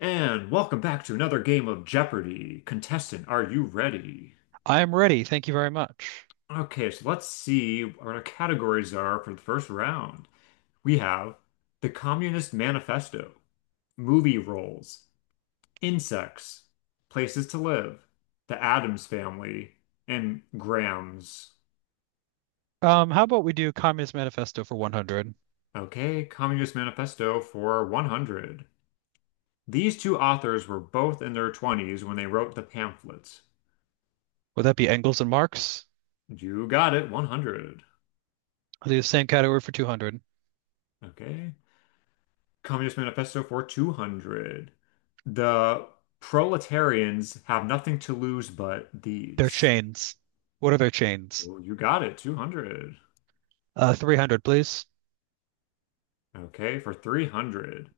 And welcome back to another game of Jeopardy! Contestant, are you ready? I am ready. Thank you very much. Okay, so let's see what our categories are for the first round. We have the Communist Manifesto, movie roles, insects, places to live, the Addams Family, and Grams. How about we do Communist Manifesto for 100? Okay, Communist Manifesto for 100. These two authors were both in their 20s when they wrote the pamphlets. Would that be Engels and Marx? You got it, 100. I'll do the same category for 200. Okay. Communist Manifesto for 200. The proletarians have nothing to lose but Their these. chains. What are their chains? Oh, you got it, 200. 300, please. Okay, for 300.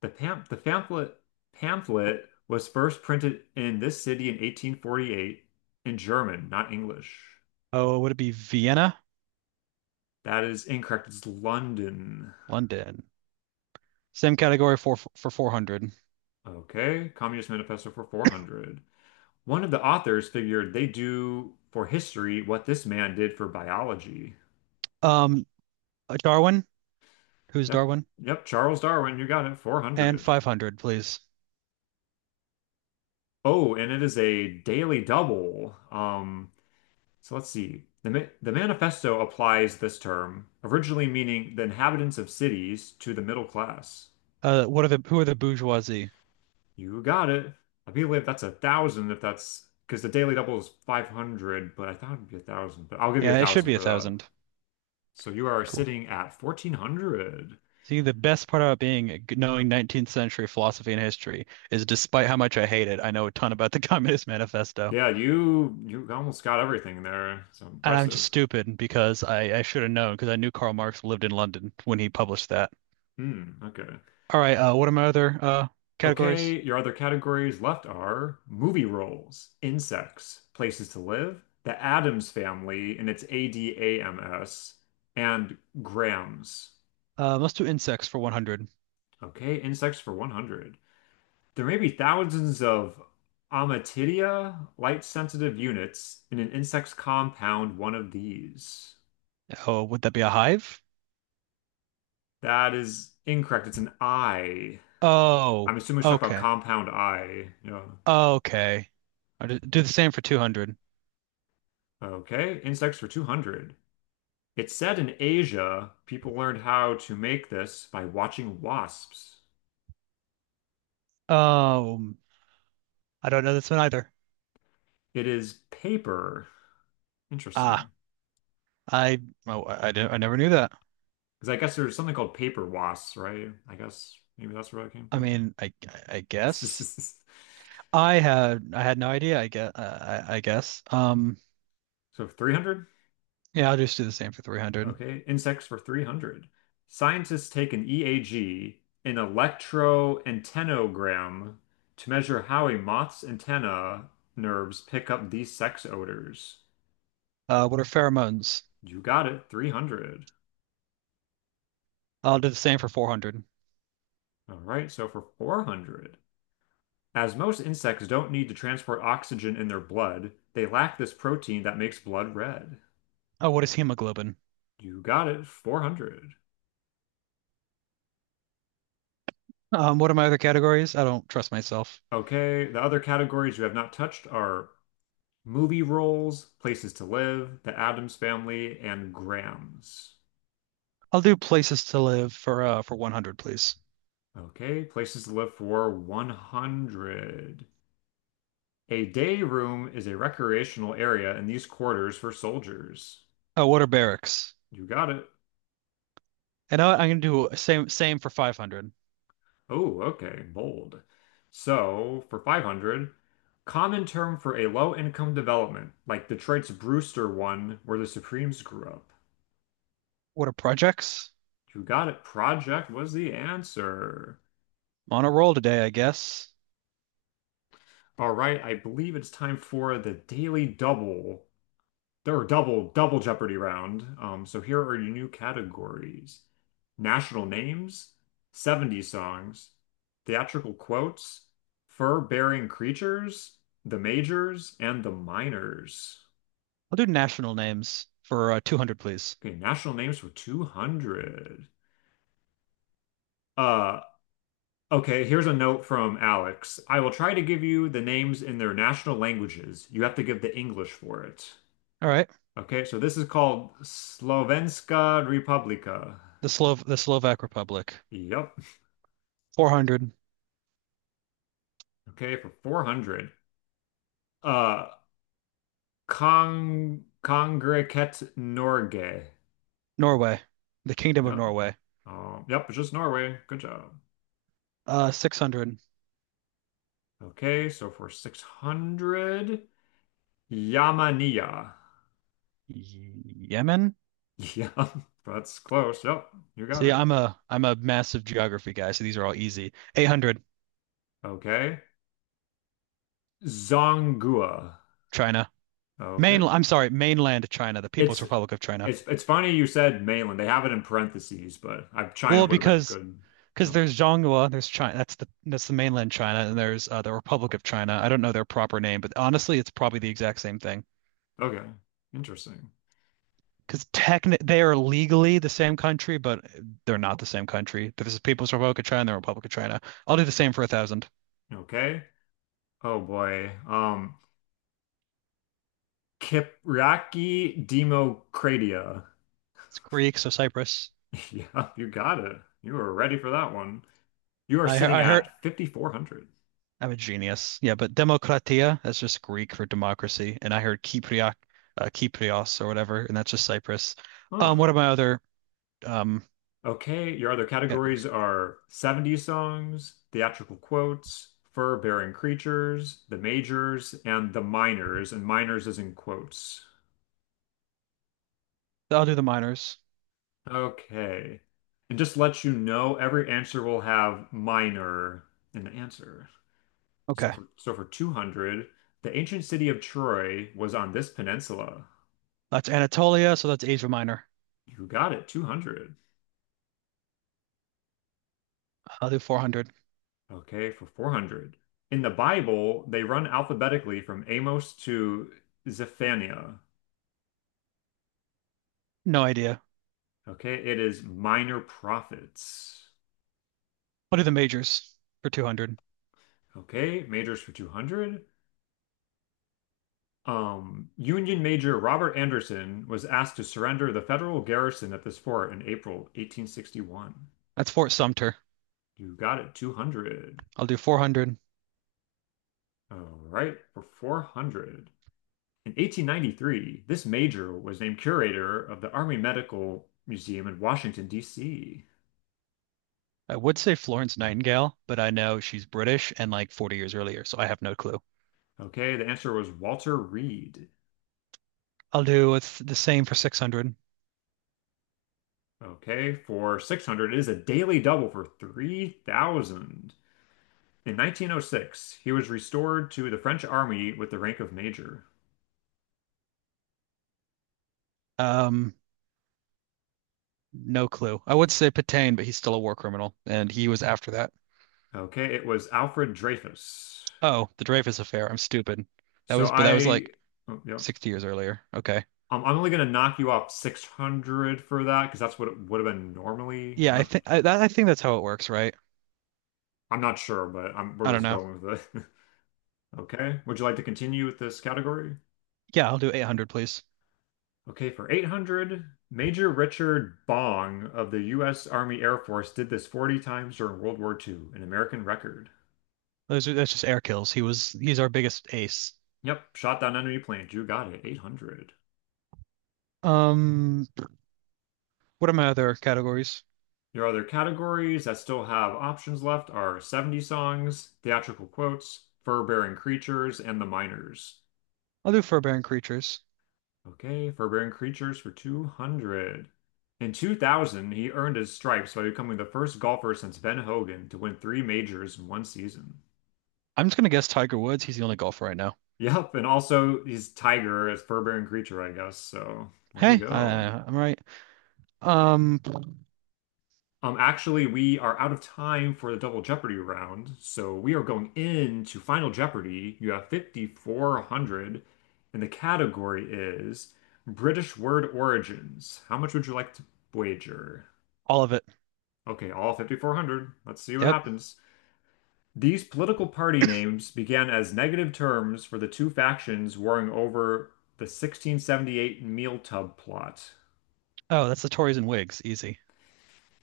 The pamphlet was first printed in this city in 1848 in German, not English. Oh, would it be Vienna? That is incorrect. It's London. London. Same category for 400. Okay, Communist Manifesto for 400. One of the authors figured they do for history what this man did for biology. Um, Darwin. Who's Yep. Darwin? Yep. Charles Darwin, you got it. And 400. 500, please. Oh, and it is a daily double. So let's see. The manifesto applies this term, originally meaning the inhabitants of cities, to the middle class. What are the who are the bourgeoisie? You got it. I believe that's a thousand if that's because the daily double is 500, but I thought it'd be a thousand, but I'll give you a Yeah, it should thousand be a for that. thousand. So you are Cool. sitting at 1,400. See, the best part about being knowing 19th century philosophy and history is despite how much I hate it, I know a ton about the Communist Manifesto. Yeah, you almost got everything there. So And I'm just impressive. stupid because I should have known because I knew Karl Marx lived in London when he published that. Hmm, okay. All right, what are my other categories? Okay, your other categories left are movie roles, insects, places to live, the Addams family, and it's Adams, and grams. Let's do insects for 100. Okay, insects for 100. There may be thousands of Amatidia, light-sensitive units, in an insect's compound, one of these. Oh, would that be a hive? That is incorrect. It's an I. Oh, I'm assuming it's talking about okay. compound I. Yeah. Okay. Do the same for 200. Okay, insects for 200. It said in Asia, people learned how to make this by watching wasps. Um, I don't know this one either. It is paper. Interesting. Ah, I, I never knew that. Because I guess there's something called paper wasps, right? I guess maybe that's where that came I from. mean, I guess I had no idea. I guess. So 300? Yeah, I'll just do the same for 300. Okay. Insects for 300. Scientists take an EAG, an electroantennogram, to measure how a moth's antenna nerves pick up these sex odors. What are pheromones? You got it, 300. I'll do the same for 400. All right, so for 400. As most insects don't need to transport oxygen in their blood, they lack this protein that makes blood red. Oh, what is hemoglobin? You got it, 400. What are my other categories? I don't trust myself. Okay, the other categories you have not touched are movie roles, places to live, the Addams family, and grams. I'll do places to live for for 100, please. Okay, places to live for 100. A day room is a recreational area in these quarters for soldiers. Oh, what are barracks? You got it. I'm gonna do same for 500. Oh, okay, bold. So, for 500, common term for a low-income development, like Detroit's Brewster one, where the Supremes grew up. What are projects? You got it. Project was the answer. I'm on a roll today, I guess. All right, I believe it's time for the Daily Double. There were double Jeopardy round. So here are your new categories: national names, 70s songs, theatrical quotes, fur-bearing creatures, the majors, and the minors. I'll do national names for 200, please. Okay, national names for 200. Uh, okay, here's a note from Alex. I will try to give you the names in their national languages. You have to give the English for it. All right. Okay, so this is called Slovenska Republika. The Slovak Republic. Yep. 400. Okay, for 400. Uh, Kongregate Norge. Norway, the Kingdom of Yep. Norway. Yep, it's just Norway. Good job. 600. Okay, so for 600, Yamania. Yemen? Yeah, that's close. Yep, you got See, it. I'm a massive geography guy, so these are all easy. 800, Okay. Zongua. China. Okay. I'm sorry, mainland China, the People's It's Republic of China. it's funny you said mainland. They have it in parentheses, but I China Well, would have been because good. because No. there's Zhonghua, there's China, that's the mainland China, and there's the Republic of China. I don't know their proper name, but honestly, it's probably the exact same thing. Okay. Interesting. Because technically, they are legally the same country, but they're not the same country. There's the People's Republic of China and the Republic of China. I'll do the same for 1,000. Okay. Oh boy. Kypriaki Democratia. It's Greek, so Cyprus. Yeah, you got it. You were ready for that one. You are sitting I heard at 5,400. I'm a genius. Yeah, but demokratia, that's just Greek for democracy, and I heard Kypriak, Kyprios or whatever, and that's just Cyprus. Huh. What are my other um Okay, your other categories categories? are 70s songs, theatrical quotes, fur-bearing creatures, the majors, and the minors, and minors is in quotes. I'll do the minors. Okay. And just let you know, every answer will have minor in the answer. So Okay, for so for 200, the ancient city of Troy was on this peninsula. that's Anatolia, so that's Asia Minor. You got it, 200. I'll do 400. Okay, for 400. In the Bible, they run alphabetically from Amos to Zephaniah. No idea. Okay, it is minor prophets. I'll do the majors for 200. Okay, majors for 200. Union Major Robert Anderson was asked to surrender the federal garrison at this fort in April 1861. That's Fort Sumter. You got it, 200. I'll do 400. All right, for 400. In 1893, this major was named curator of the Army Medical Museum in Washington, D.C. I would say Florence Nightingale, but I know she's British and like 40 years earlier, so I have no clue. Okay, the answer was Walter Reed. I'll do it's the same for 600. Okay, for 600, it is a daily double for 3,000. In 1906, he was restored to the French army with the rank of major. Um, No clue. I would say Petain, but he's still a war criminal, and he was after that. Okay, it was Alfred Dreyfus. Oh, the Dreyfus Affair. I'm stupid. So But that was I, like oh, yeah, 60 years earlier. Okay. I'm only going to knock you off 600 for that because that's what it would have been normally. I'm Yeah, I not, think I think that's how it works, right? I'm not sure, but I we're don't just know. going with it. Okay. Would you like to continue with this category? Yeah, I'll do 800, please. Okay, for 800, Major Richard Bong of the U.S. Army Air Force did this 40 times during World War II, an American record. Those are that's just air kills. He's our biggest ace. Yep, shot down enemy planes. You got it. 800. Um, what are my other categories? Your other categories that still have options left are 70 songs, theatrical quotes, fur-bearing creatures, and the miners. I'll do fur-bearing creatures. Okay, Forbearing Creatures for 200. In 2000, he earned his stripes by becoming the first golfer since Ben Hogan to win three majors in one season. I'm just gonna guess Tiger Woods. He's the only golfer right now. Yep, and also he's Tiger as Forbearing Creature, I guess. So there you Hey, I, go. I'm right. Um, Actually, we are out of time for the Double Jeopardy round, so we are going into Final Jeopardy. You have 5,400, and the category is British word origins. How much would you like to wager? all of it. Okay, all 5,400. Let's see what Yep. happens. These political party names began as negative terms for the two factions warring over the 1678 meal tub plot. Oh, that's the Tories and Whigs. Easy.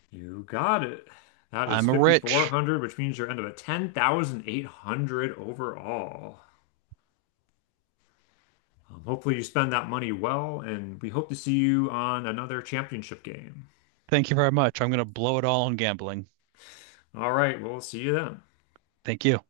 You got it. That is I'm a rich. 5,400, which means you're end up at 10,800 overall. Hopefully, you spend that money well, and we hope to see you on another championship game. Thank you very much. I'm going to blow it all on gambling. All right, we'll see you then. Thank you.